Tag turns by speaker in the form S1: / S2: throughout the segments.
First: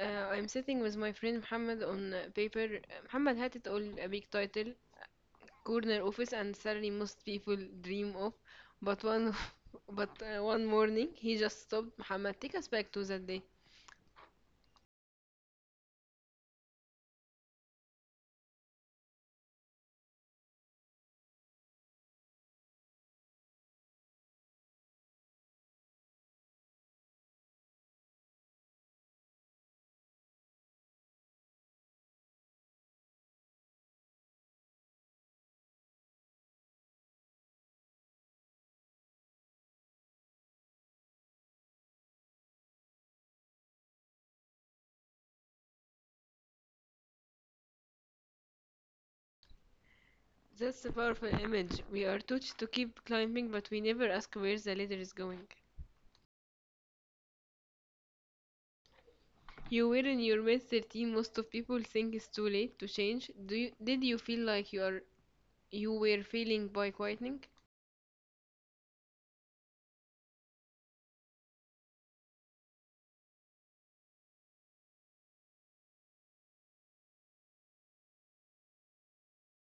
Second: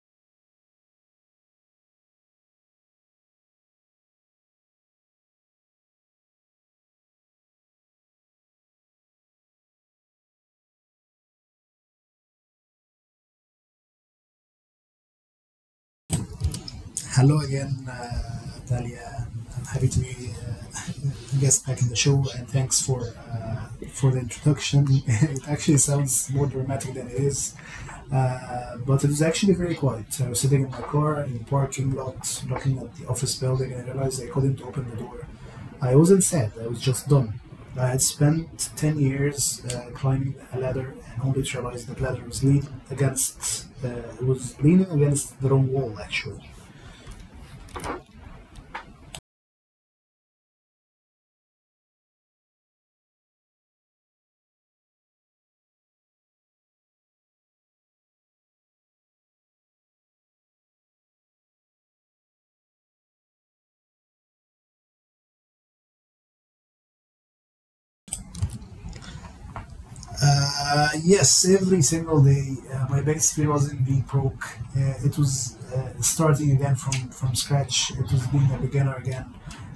S1: I'm sitting with my friend Muhammad on paper. Muhammad had it all, a big title, corner office, and salary most people dream of. But one, but one morning he just stopped. Muhammad, take us back to that day.
S2: Hello again, Talia. I'm happy to be a guest back in the show, and thanks for uh, for the introduction. It actually sounds more dramatic than it is, but it was actually very quiet. I was sitting in my car in the parking lot, looking at the office building, and I realized I couldn't open the door. I wasn't sad. I was just done. I had spent 10 years climbing a ladder, and only to realize the ladder was leaning against the wrong wall actually.
S1: That's a powerful image. We are taught to keep climbing, but we never ask where the ladder is going. You were in your mid 13. Most of people think it's too late to change. Did you feel like you were failing by quieting?
S2: Yes, every single day, my biggest fear wasn't being broke. It was starting again from scratch. It was being a beginner again.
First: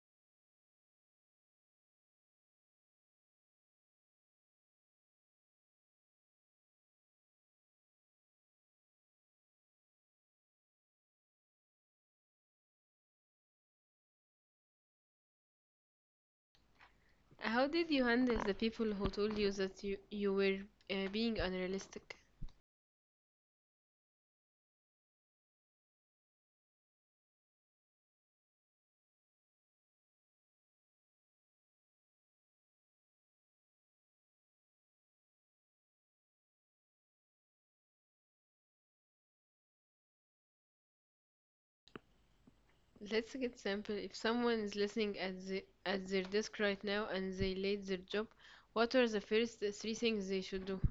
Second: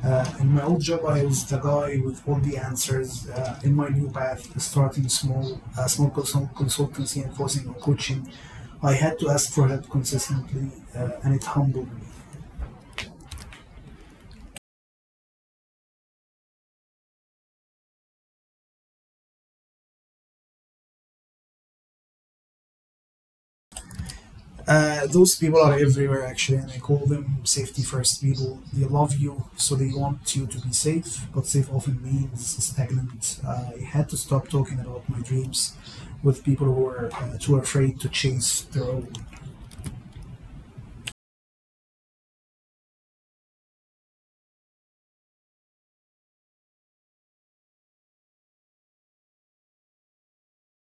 S2: In my old job, I was the guy with all the answers. In my new path, starting small, small consultancy and focusing on coaching, I had to ask for help consistently, and it humbled me.
S1: How did you handle the people who told you that you were being unrealistic?
S2: Those people are everywhere actually, and I call them safety first people. They love you, so they want you to be safe, but safe often means stagnant. I had to stop talking about my dreams with people who are too afraid to chase their own.
S1: Let's get simple. If someone is listening at their desk right now and they late their job, what are the first three things they should do?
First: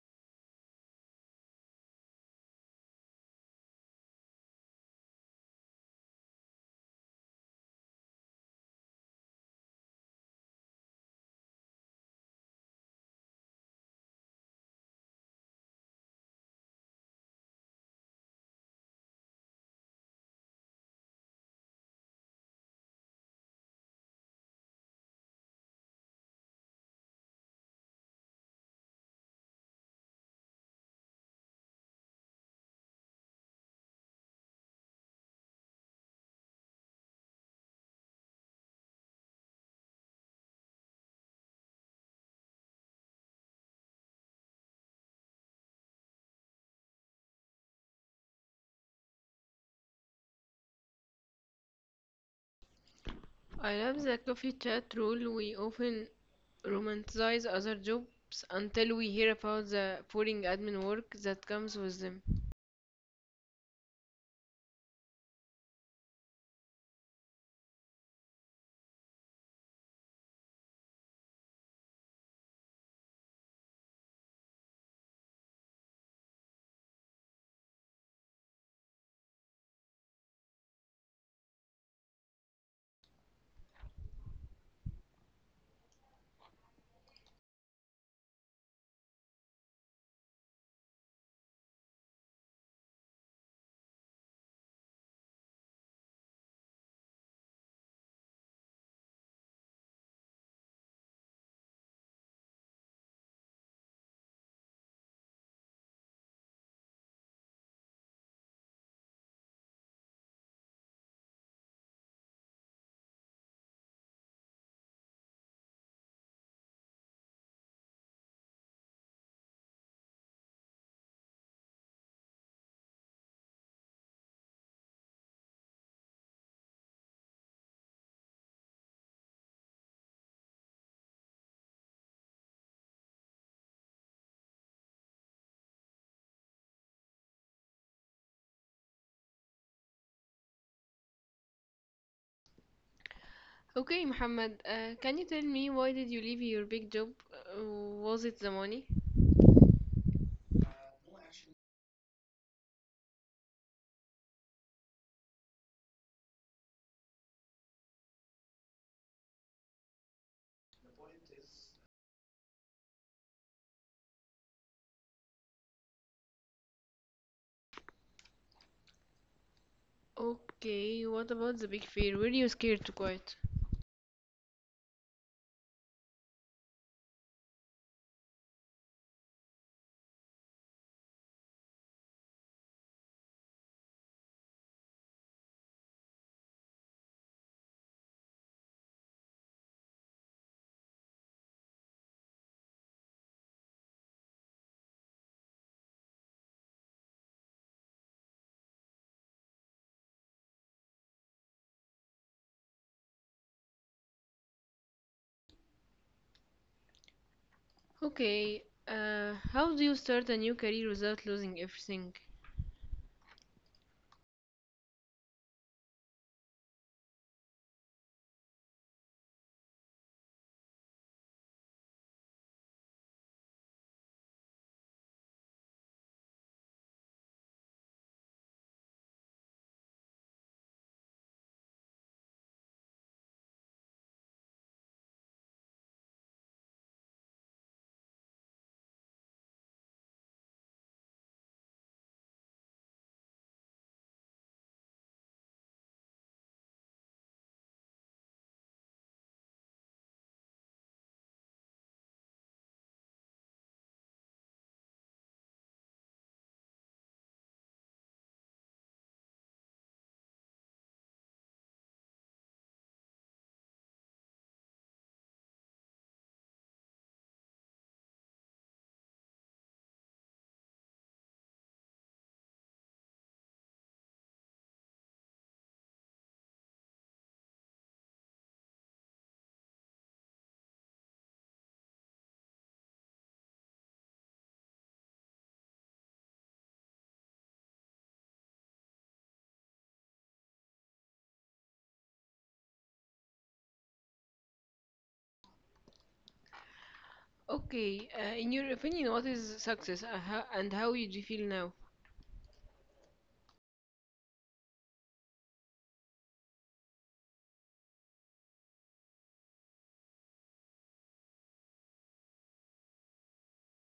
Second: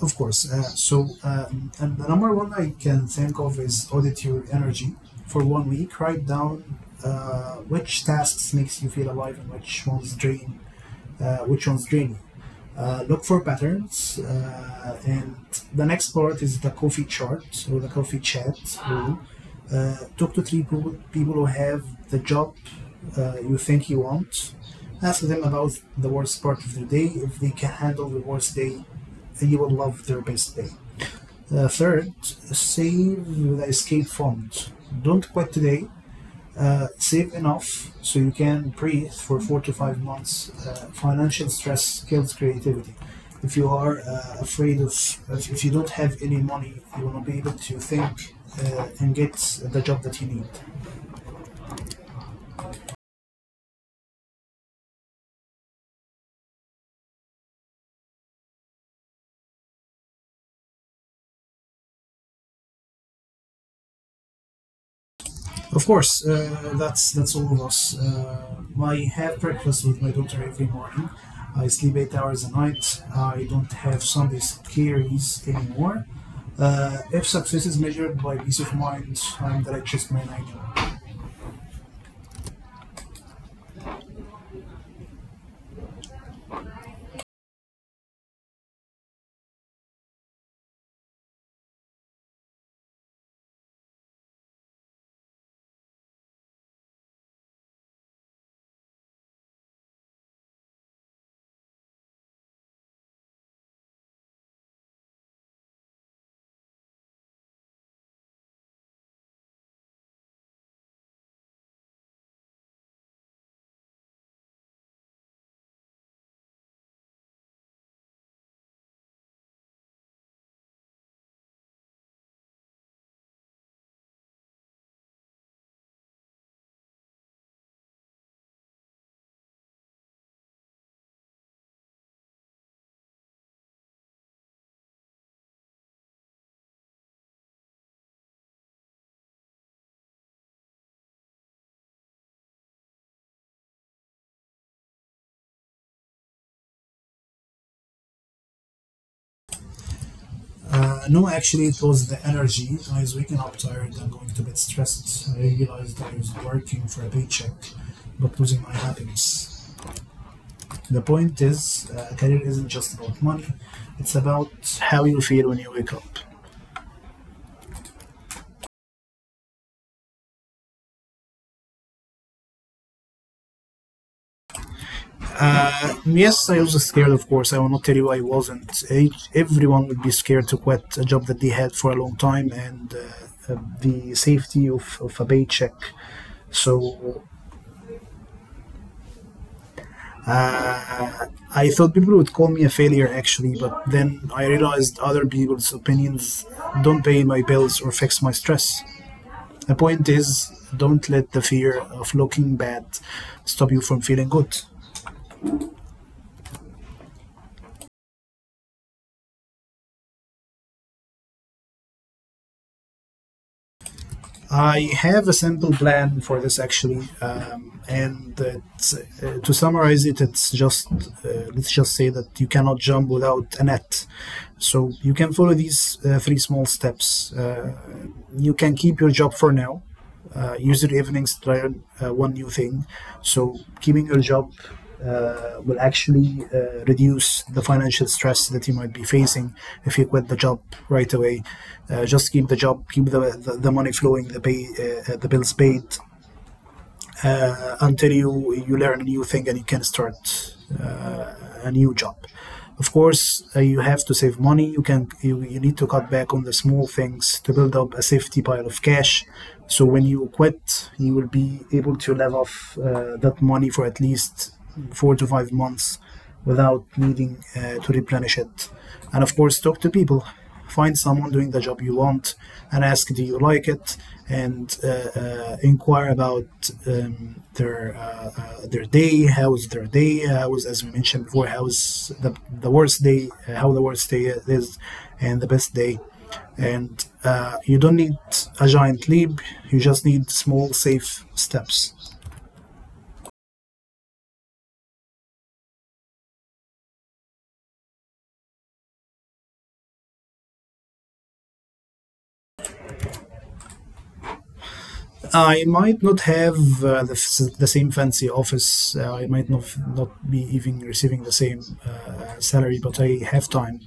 S2: Of course. And the number one I can think of is audit your energy for one week. Write down which tasks makes you feel alive and which ones drain which one's draining. Look for patterns, and the next part is the coffee chart or the coffee chat. Rule. Talk to three people, people who have the job you think you want. Ask them about the worst part of their day. If they can handle the worst day, you will love their best day. Third, save the escape fund. Don't quit today, save enough so you can breathe for 4 to 5 months. Financial stress kills creativity. If you are if you don't have any money, you will not be able to think and get the job that you need.
S1: I love the coffee chat rule. We often romanticize other jobs until we hear about the boring admin work that comes with them.
S2: Of course, that's all of us. I have breakfast with my daughter every morning. I sleep eight hours a night. I don't have Sunday scaries anymore. If success is measured by peace of mind, I'm the richest man I know.
S1: Okay, Muhammad, can you tell me why did you leave your big job? Was it the money?
S2: No, actually, it was the energy. I was waking up tired and going to bed stressed. I realized I was working for a paycheck, but losing my happiness. The point is, career isn't just about money. It's about how you feel when you wake up.
S1: Okay, what about the big fear? Were you scared to quit?
S2: Yes, I was scared, of course. I will not tell you I wasn't. Everyone would be scared to quit a job that they had for a long time and the safety of a paycheck. So I thought people would call me a failure actually, but then I realized other people's opinions don't pay my bills or fix my stress. The point is, don't let the fear of looking bad stop you from feeling good.
S1: Okay, how do you start a new career without losing everything?
S2: I have a simple plan for this actually, and to summarize it, it's just let's just say that you cannot jump without a net. So you can follow these three small steps. You can keep your job for now, use your evenings to try one new thing. So keeping your job will actually reduce the financial stress that you might be facing if you quit the job right away. Just keep the job, keep the money flowing, the pay, the bills paid, until you learn a new thing and you can start a new job. Of course, you have to save money. You need to cut back on the small things to build up a safety pile of cash. So when you quit, you will be able to live off that money for at least 4 to 5 months without needing to replenish it. And of course, talk to people. Find someone doing the job you want and ask, do you like it? And inquire about their day. How is their day? As we mentioned before, how is the worst day? How the worst day is, and the best day. And you don't need a giant leap. You just need small, safe steps.
S1: Okay, in your opinion, what is success, and how you do you feel now?
S2: I might not have the same fancy office. I might not be even receiving the same salary, but I have time,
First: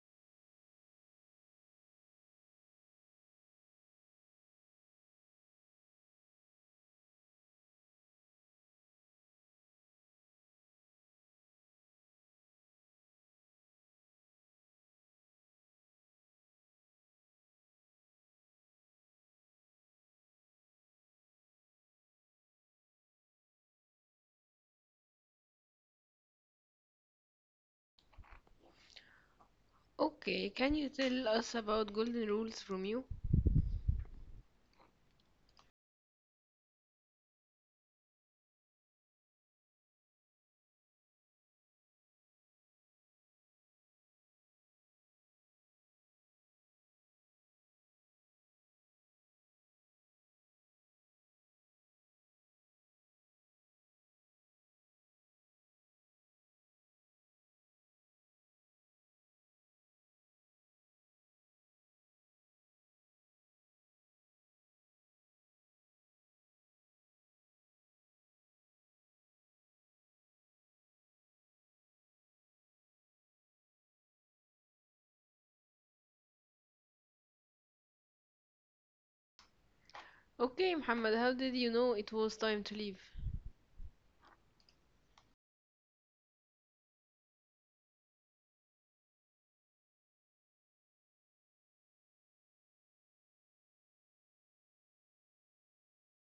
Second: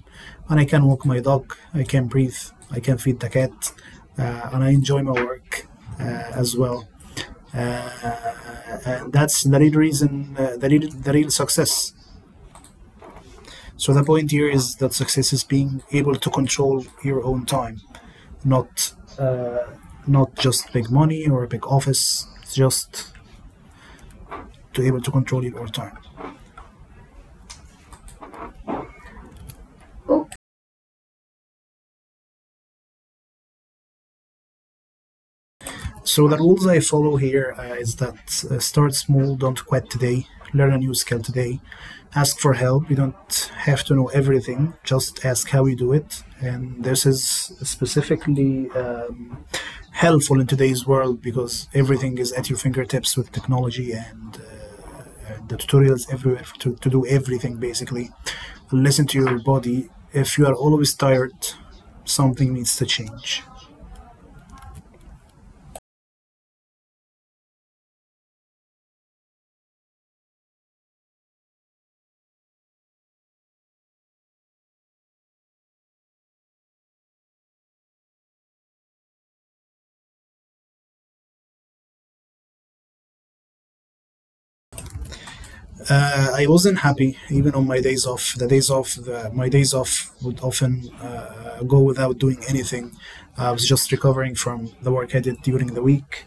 S2: and I can walk my dog. I can breathe. I can feed the cat, and I enjoy my work uh, as well. That's the real reason, the real success. So the point here is that success is being able to control your own time, not not just big money or a big office. It's just to able to control your own time.
S1: Okay, can you tell us about golden rules from you?
S2: So the rules I follow here is that start small, don't quit today, learn a new skill today, ask for help. You don't have to know everything; just ask how you do it. And this is specifically helpful in today's world because everything is at your fingertips with technology and the tutorials everywhere to do everything basically. Listen to your body. If you are always tired, something needs to change.
S1: Okay, Muhammad, how did you know it was time to leave?
S2: I wasn't happy even on my days off. The days off, my days off would often go without doing anything. I was just recovering from the work I did during the week.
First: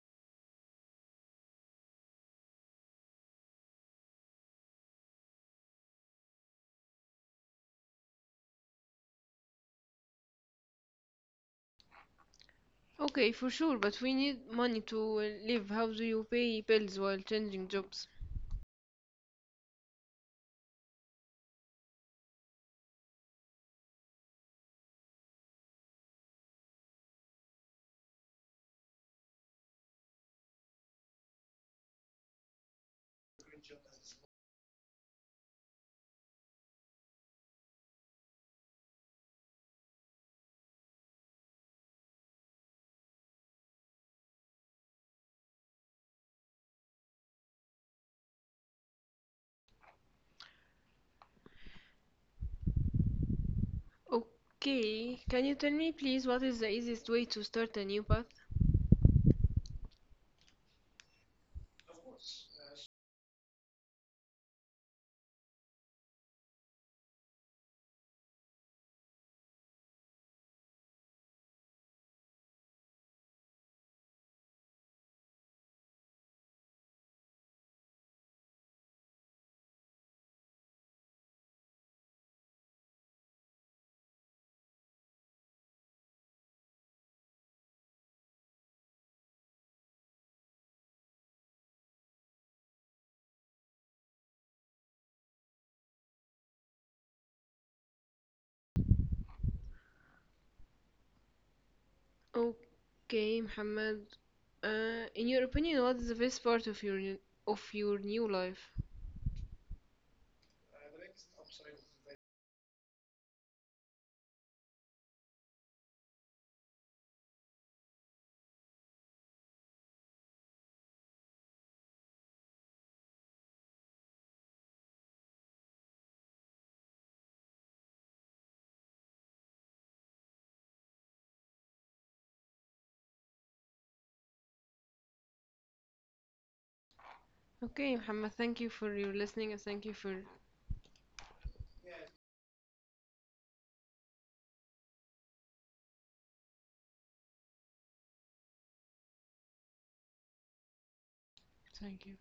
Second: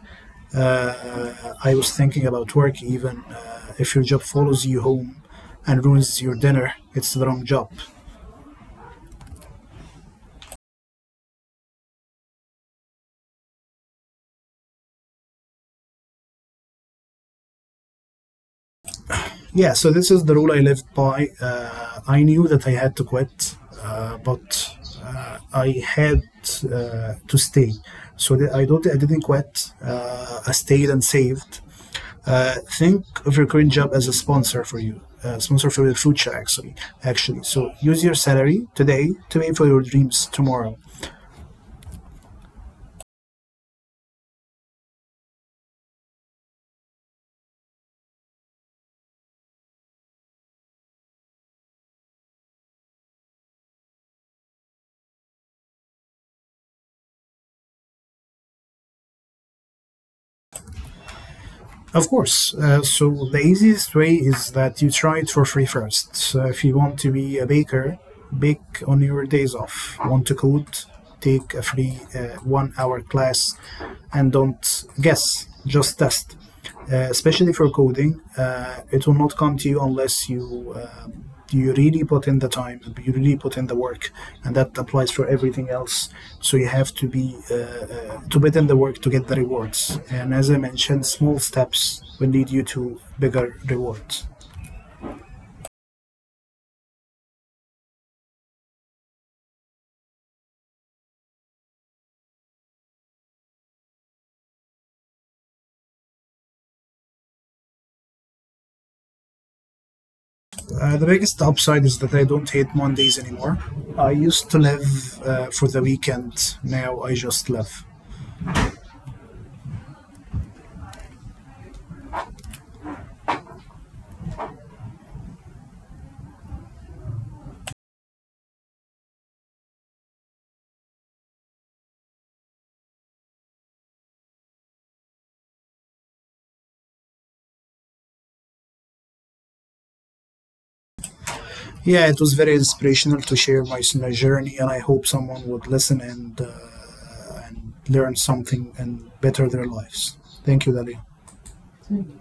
S2: I was thinking about work even. If your job follows you home and ruins your dinner, it's the wrong job.
S1: Okay, for sure, but we need money to live. How do you pay bills while changing jobs?
S2: Yeah, so this is the rule I lived by. I knew that I had to quit, but I had to stay. So that I didn't quit. I stayed and saved. Think of your current job as a sponsor for you, sponsor for your future, actually. Actually, so use your salary today to pay for your dreams tomorrow.
S1: Okay, can you tell me please what is the easiest way to start a new path?
S2: Of course. So the easiest way is that you try it for free first. So if you want to be a baker, bake on your days off. Want to code? Take a free one-hour class, and don't guess. Just test. Especially for coding, it will not come to you unless you do you really put in the time. Do you really put in the work, and that applies for everything else, so you have to be to put in the work to get the rewards, and as I mentioned, small steps will lead you to bigger rewards.
S1: Okay, Muhammad. In your opinion, what is the best part of your new life?
S2: The biggest upside is that I don't hate Mondays anymore. I used to live for the weekend. Now I just live.
S1: Okay, Muhammad. Thank you for your listening and thank you for.
S2: Yeah, it was very inspirational to share my journey, and I hope someone would listen and learn something and better their lives. Thank you, Dali.
S1: Thank you.